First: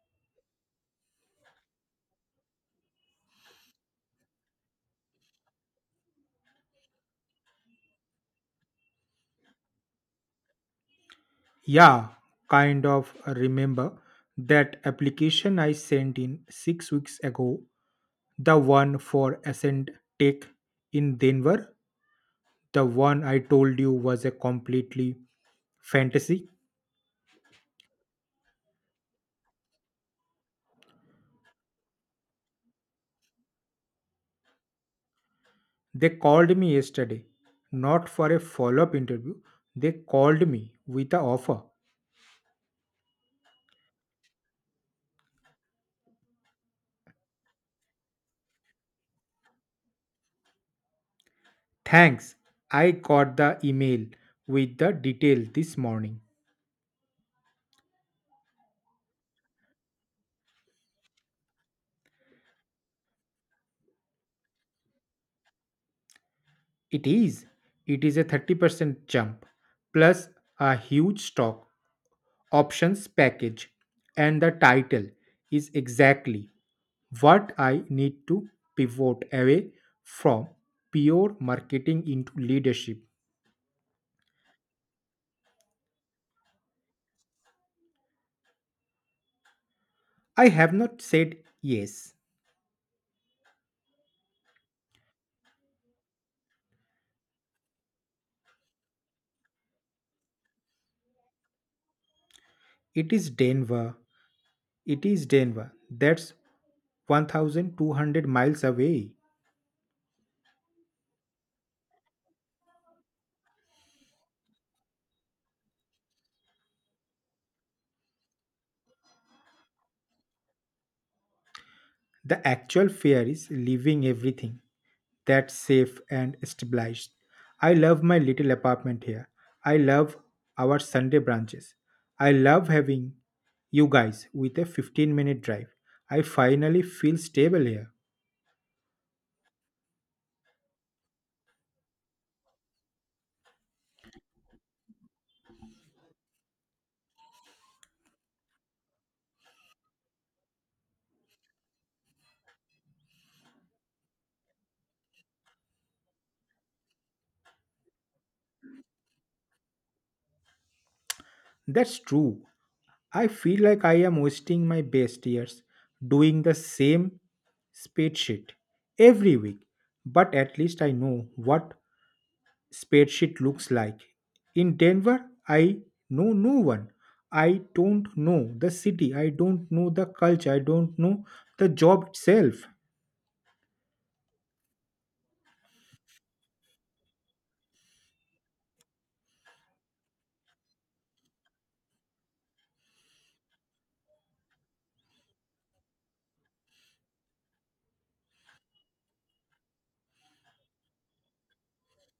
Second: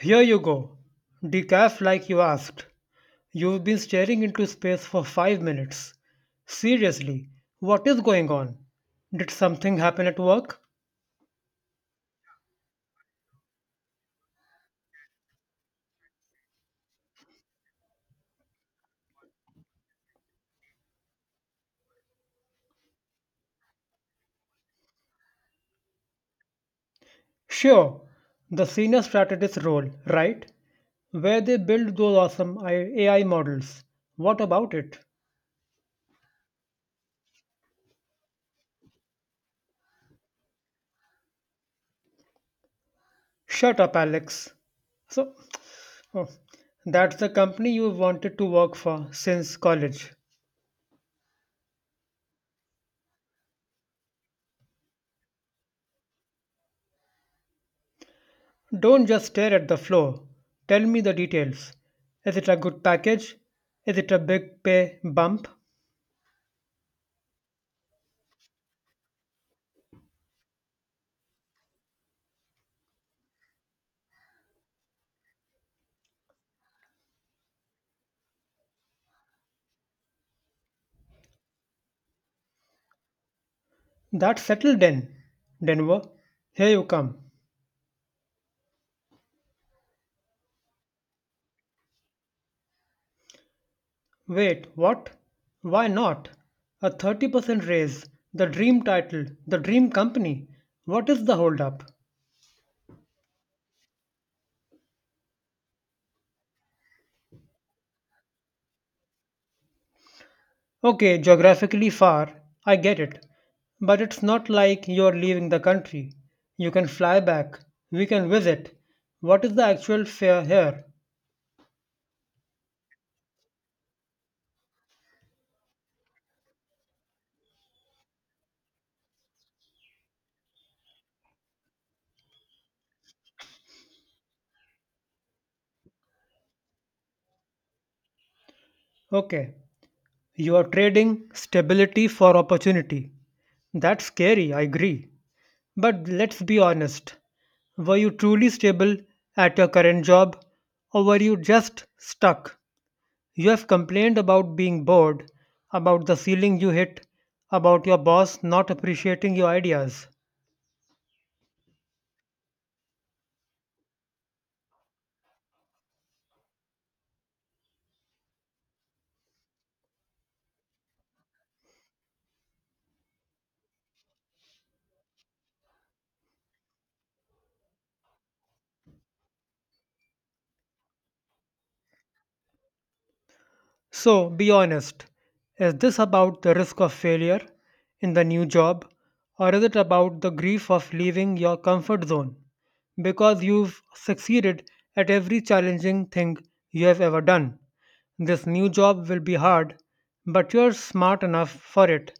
Here you go. Decaf like you asked. You've been staring into space for 5 minutes. Seriously, what is going on? Did something happen at work? Yeah, kind of remember that application I sent in 6 weeks ago, the one for Ascent Tech in Denver, the one I told you was a completely fantasy. Sure, the senior strategist role, right? Where they build those awesome AI models. What about it? They called me yesterday, not for a follow up interview. They called me with an offer. Shut up, Alex. So, oh, that's the company you have wanted to work for since college. Thanks. I got the email with the detail this morning. Don't just stare at the floor. Tell me the details. Is it a good package? Is it a big pay bump? It is. It is a 30% jump, plus a huge stock options package. And the title is exactly what I need to pivot away from pure marketing into leadership. That's settled then. Denver, here you come. I have not said yes. Wait, what? Why not? A 30% raise, the dream title, the dream company. What is the holdup? It is Denver. That's 1,200 miles away. Okay, geographically far, I get it. But it's not like you're leaving the country. You can fly back. We can visit. What is the actual fare here? The actual fear is leaving everything that's safe and stabilized. I love my little apartment here. I love our Sunday branches. I love having you guys with a 15-minute drive. I finally feel stable here. Okay, you are trading stability for opportunity. That's scary, I agree. But let's be honest. Were you truly stable at your current job or were you just stuck? You have complained about being bored, about the ceiling you hit, about your boss not appreciating your ideas. That's true. I feel like I am wasting my best years doing the same spreadsheet every week, but at least I know what spreadsheet looks like. In Denver, I know no one. I don't know the city. I don't know the culture. I don't know the job itself. So, be honest. Is this about the risk of failure in the new job, or is it about the grief of leaving your comfort zone because you've succeeded at every challenging thing you have ever done? This new job will be hard, but you're smart enough for it.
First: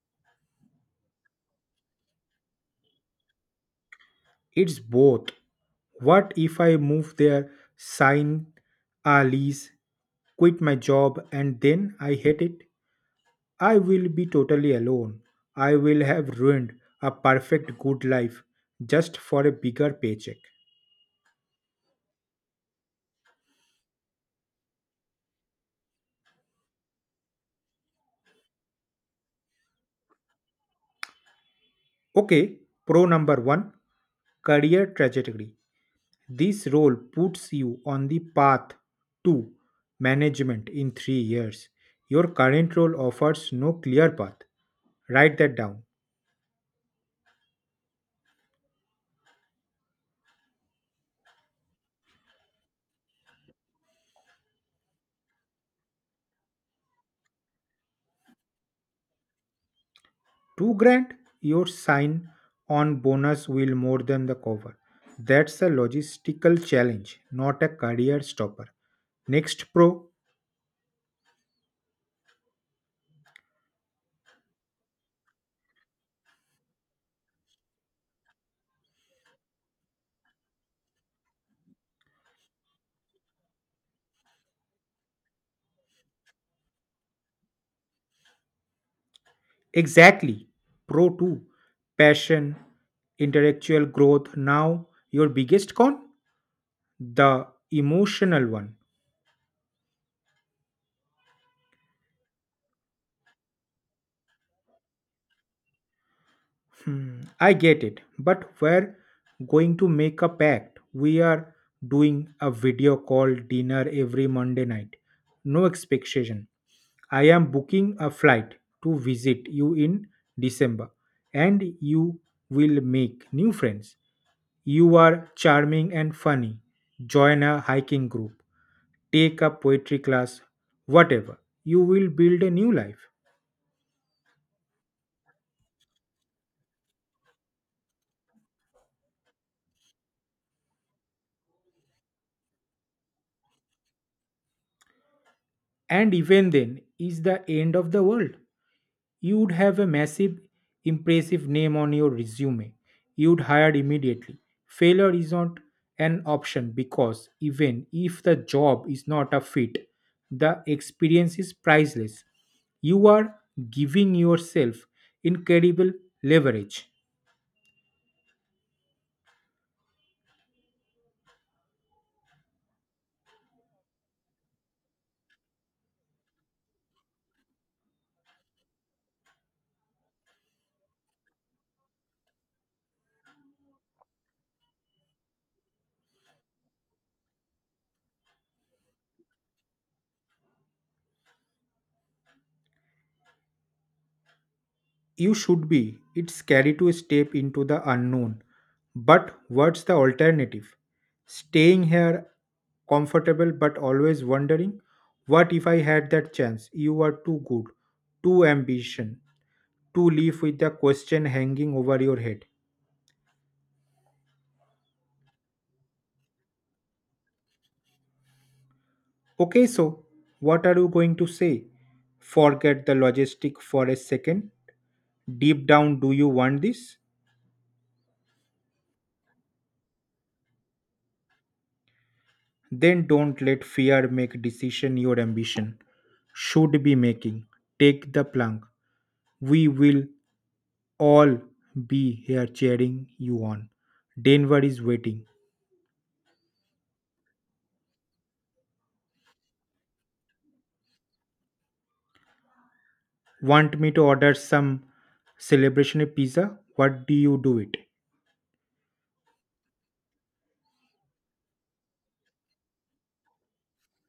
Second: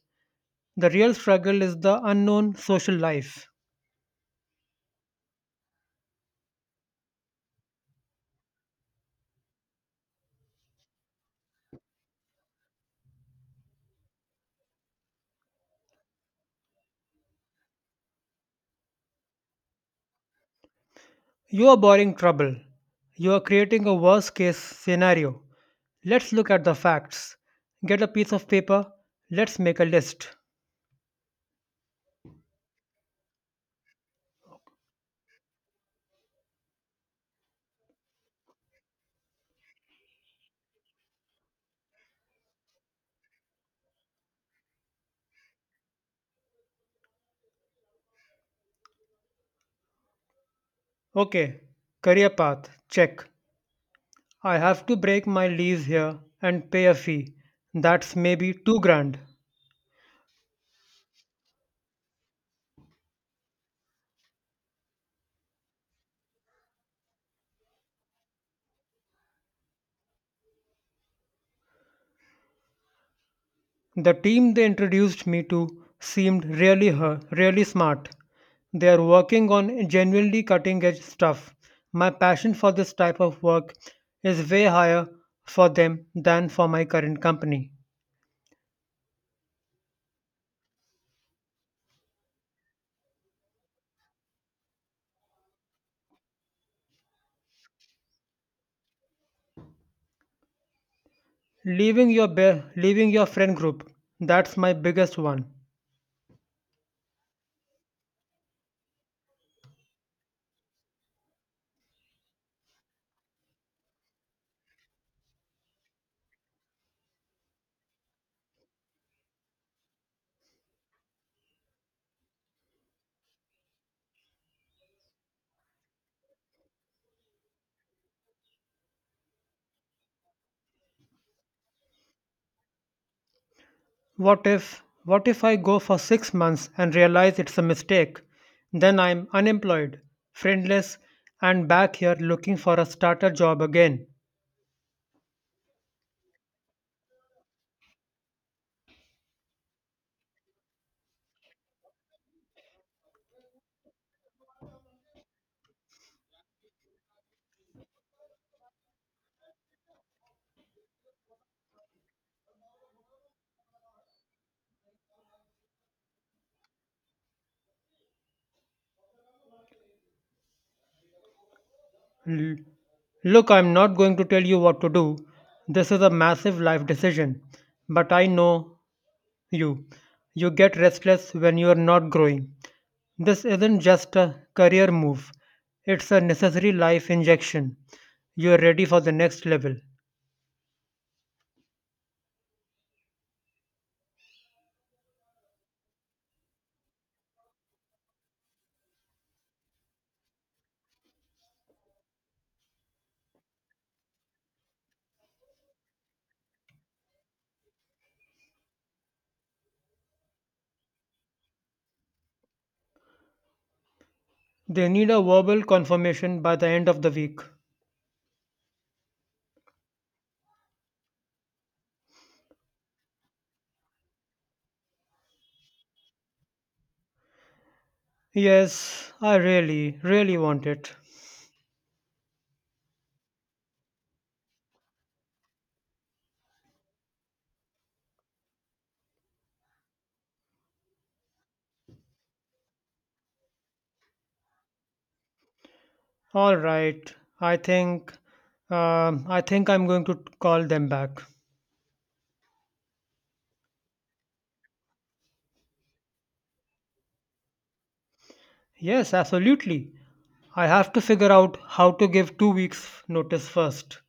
The real struggle is the unknown social life. It's both. What if I move there, sign a lease, quit my job, and then I hate it? I will be totally alone. I will have ruined a perfect good life just for a bigger paycheck. You are borrowing trouble. You are creating a worst case scenario. Let's look at the facts. Get a piece of paper. Let's make a list. Okay, pro number one, career trajectory. This role puts you on the path to management in 3 years. Your current role offers no clear path. Write that down. Okay, career path. Check. I have to break my lease here and pay a fee. That's maybe 2 grand. 2 grand, your sign on bonus will more than the cover. That's a logistical challenge, not a career stopper. Next, pro. The team they introduced me to seemed really smart. They are working on genuinely cutting edge stuff. My passion for this type of work is way higher for them than for my current company. Exactly. Pro 2. Passion, intellectual growth. Now, your biggest con? The emotional one. Leaving your friend group, that's my biggest one. Hmm, I get it, but we're going to make a pact. We are doing a video call dinner every Monday night. No expectation. I am booking a flight to visit you in December, and you will make new friends. You are charming and funny. Join a hiking group, take a poetry class, whatever. You will build a new life. What if I go for 6 months and realize it's a mistake? Then I'm unemployed, friendless and back here looking for a starter job again. And even then, is the end of the world. You'd have a massive, impressive name on your resume. You'd hired immediately. Failure is not an option because even if the job is not a fit, the experience is priceless. You are giving yourself incredible leverage. L- Look, I'm not going to tell you what to do. This is a massive life decision. But I know you. You get restless when you are not growing. This isn't just a career move, it's a necessary life injection. You are ready for the next level. You should be. It's scary to step into the unknown. But what's the alternative? Staying here comfortable but always wondering, what if I had that chance? You are too good, too ambition, to live with the question hanging over your head. They need a verbal confirmation by the end of the week. Okay, so what are you going to say? Forget the logistic for a second. Deep down, do you want this? Yes, I really, really want it. Then don't let fear make decision your ambition should be making. Take the plunge. We will all be here cheering you on. Denver is waiting. All right. I think, I think I'm going to call them back. Want me to order some celebration pizza? What do you do it? Yes, absolutely. I have to figure out how to give 2 weeks' notice first.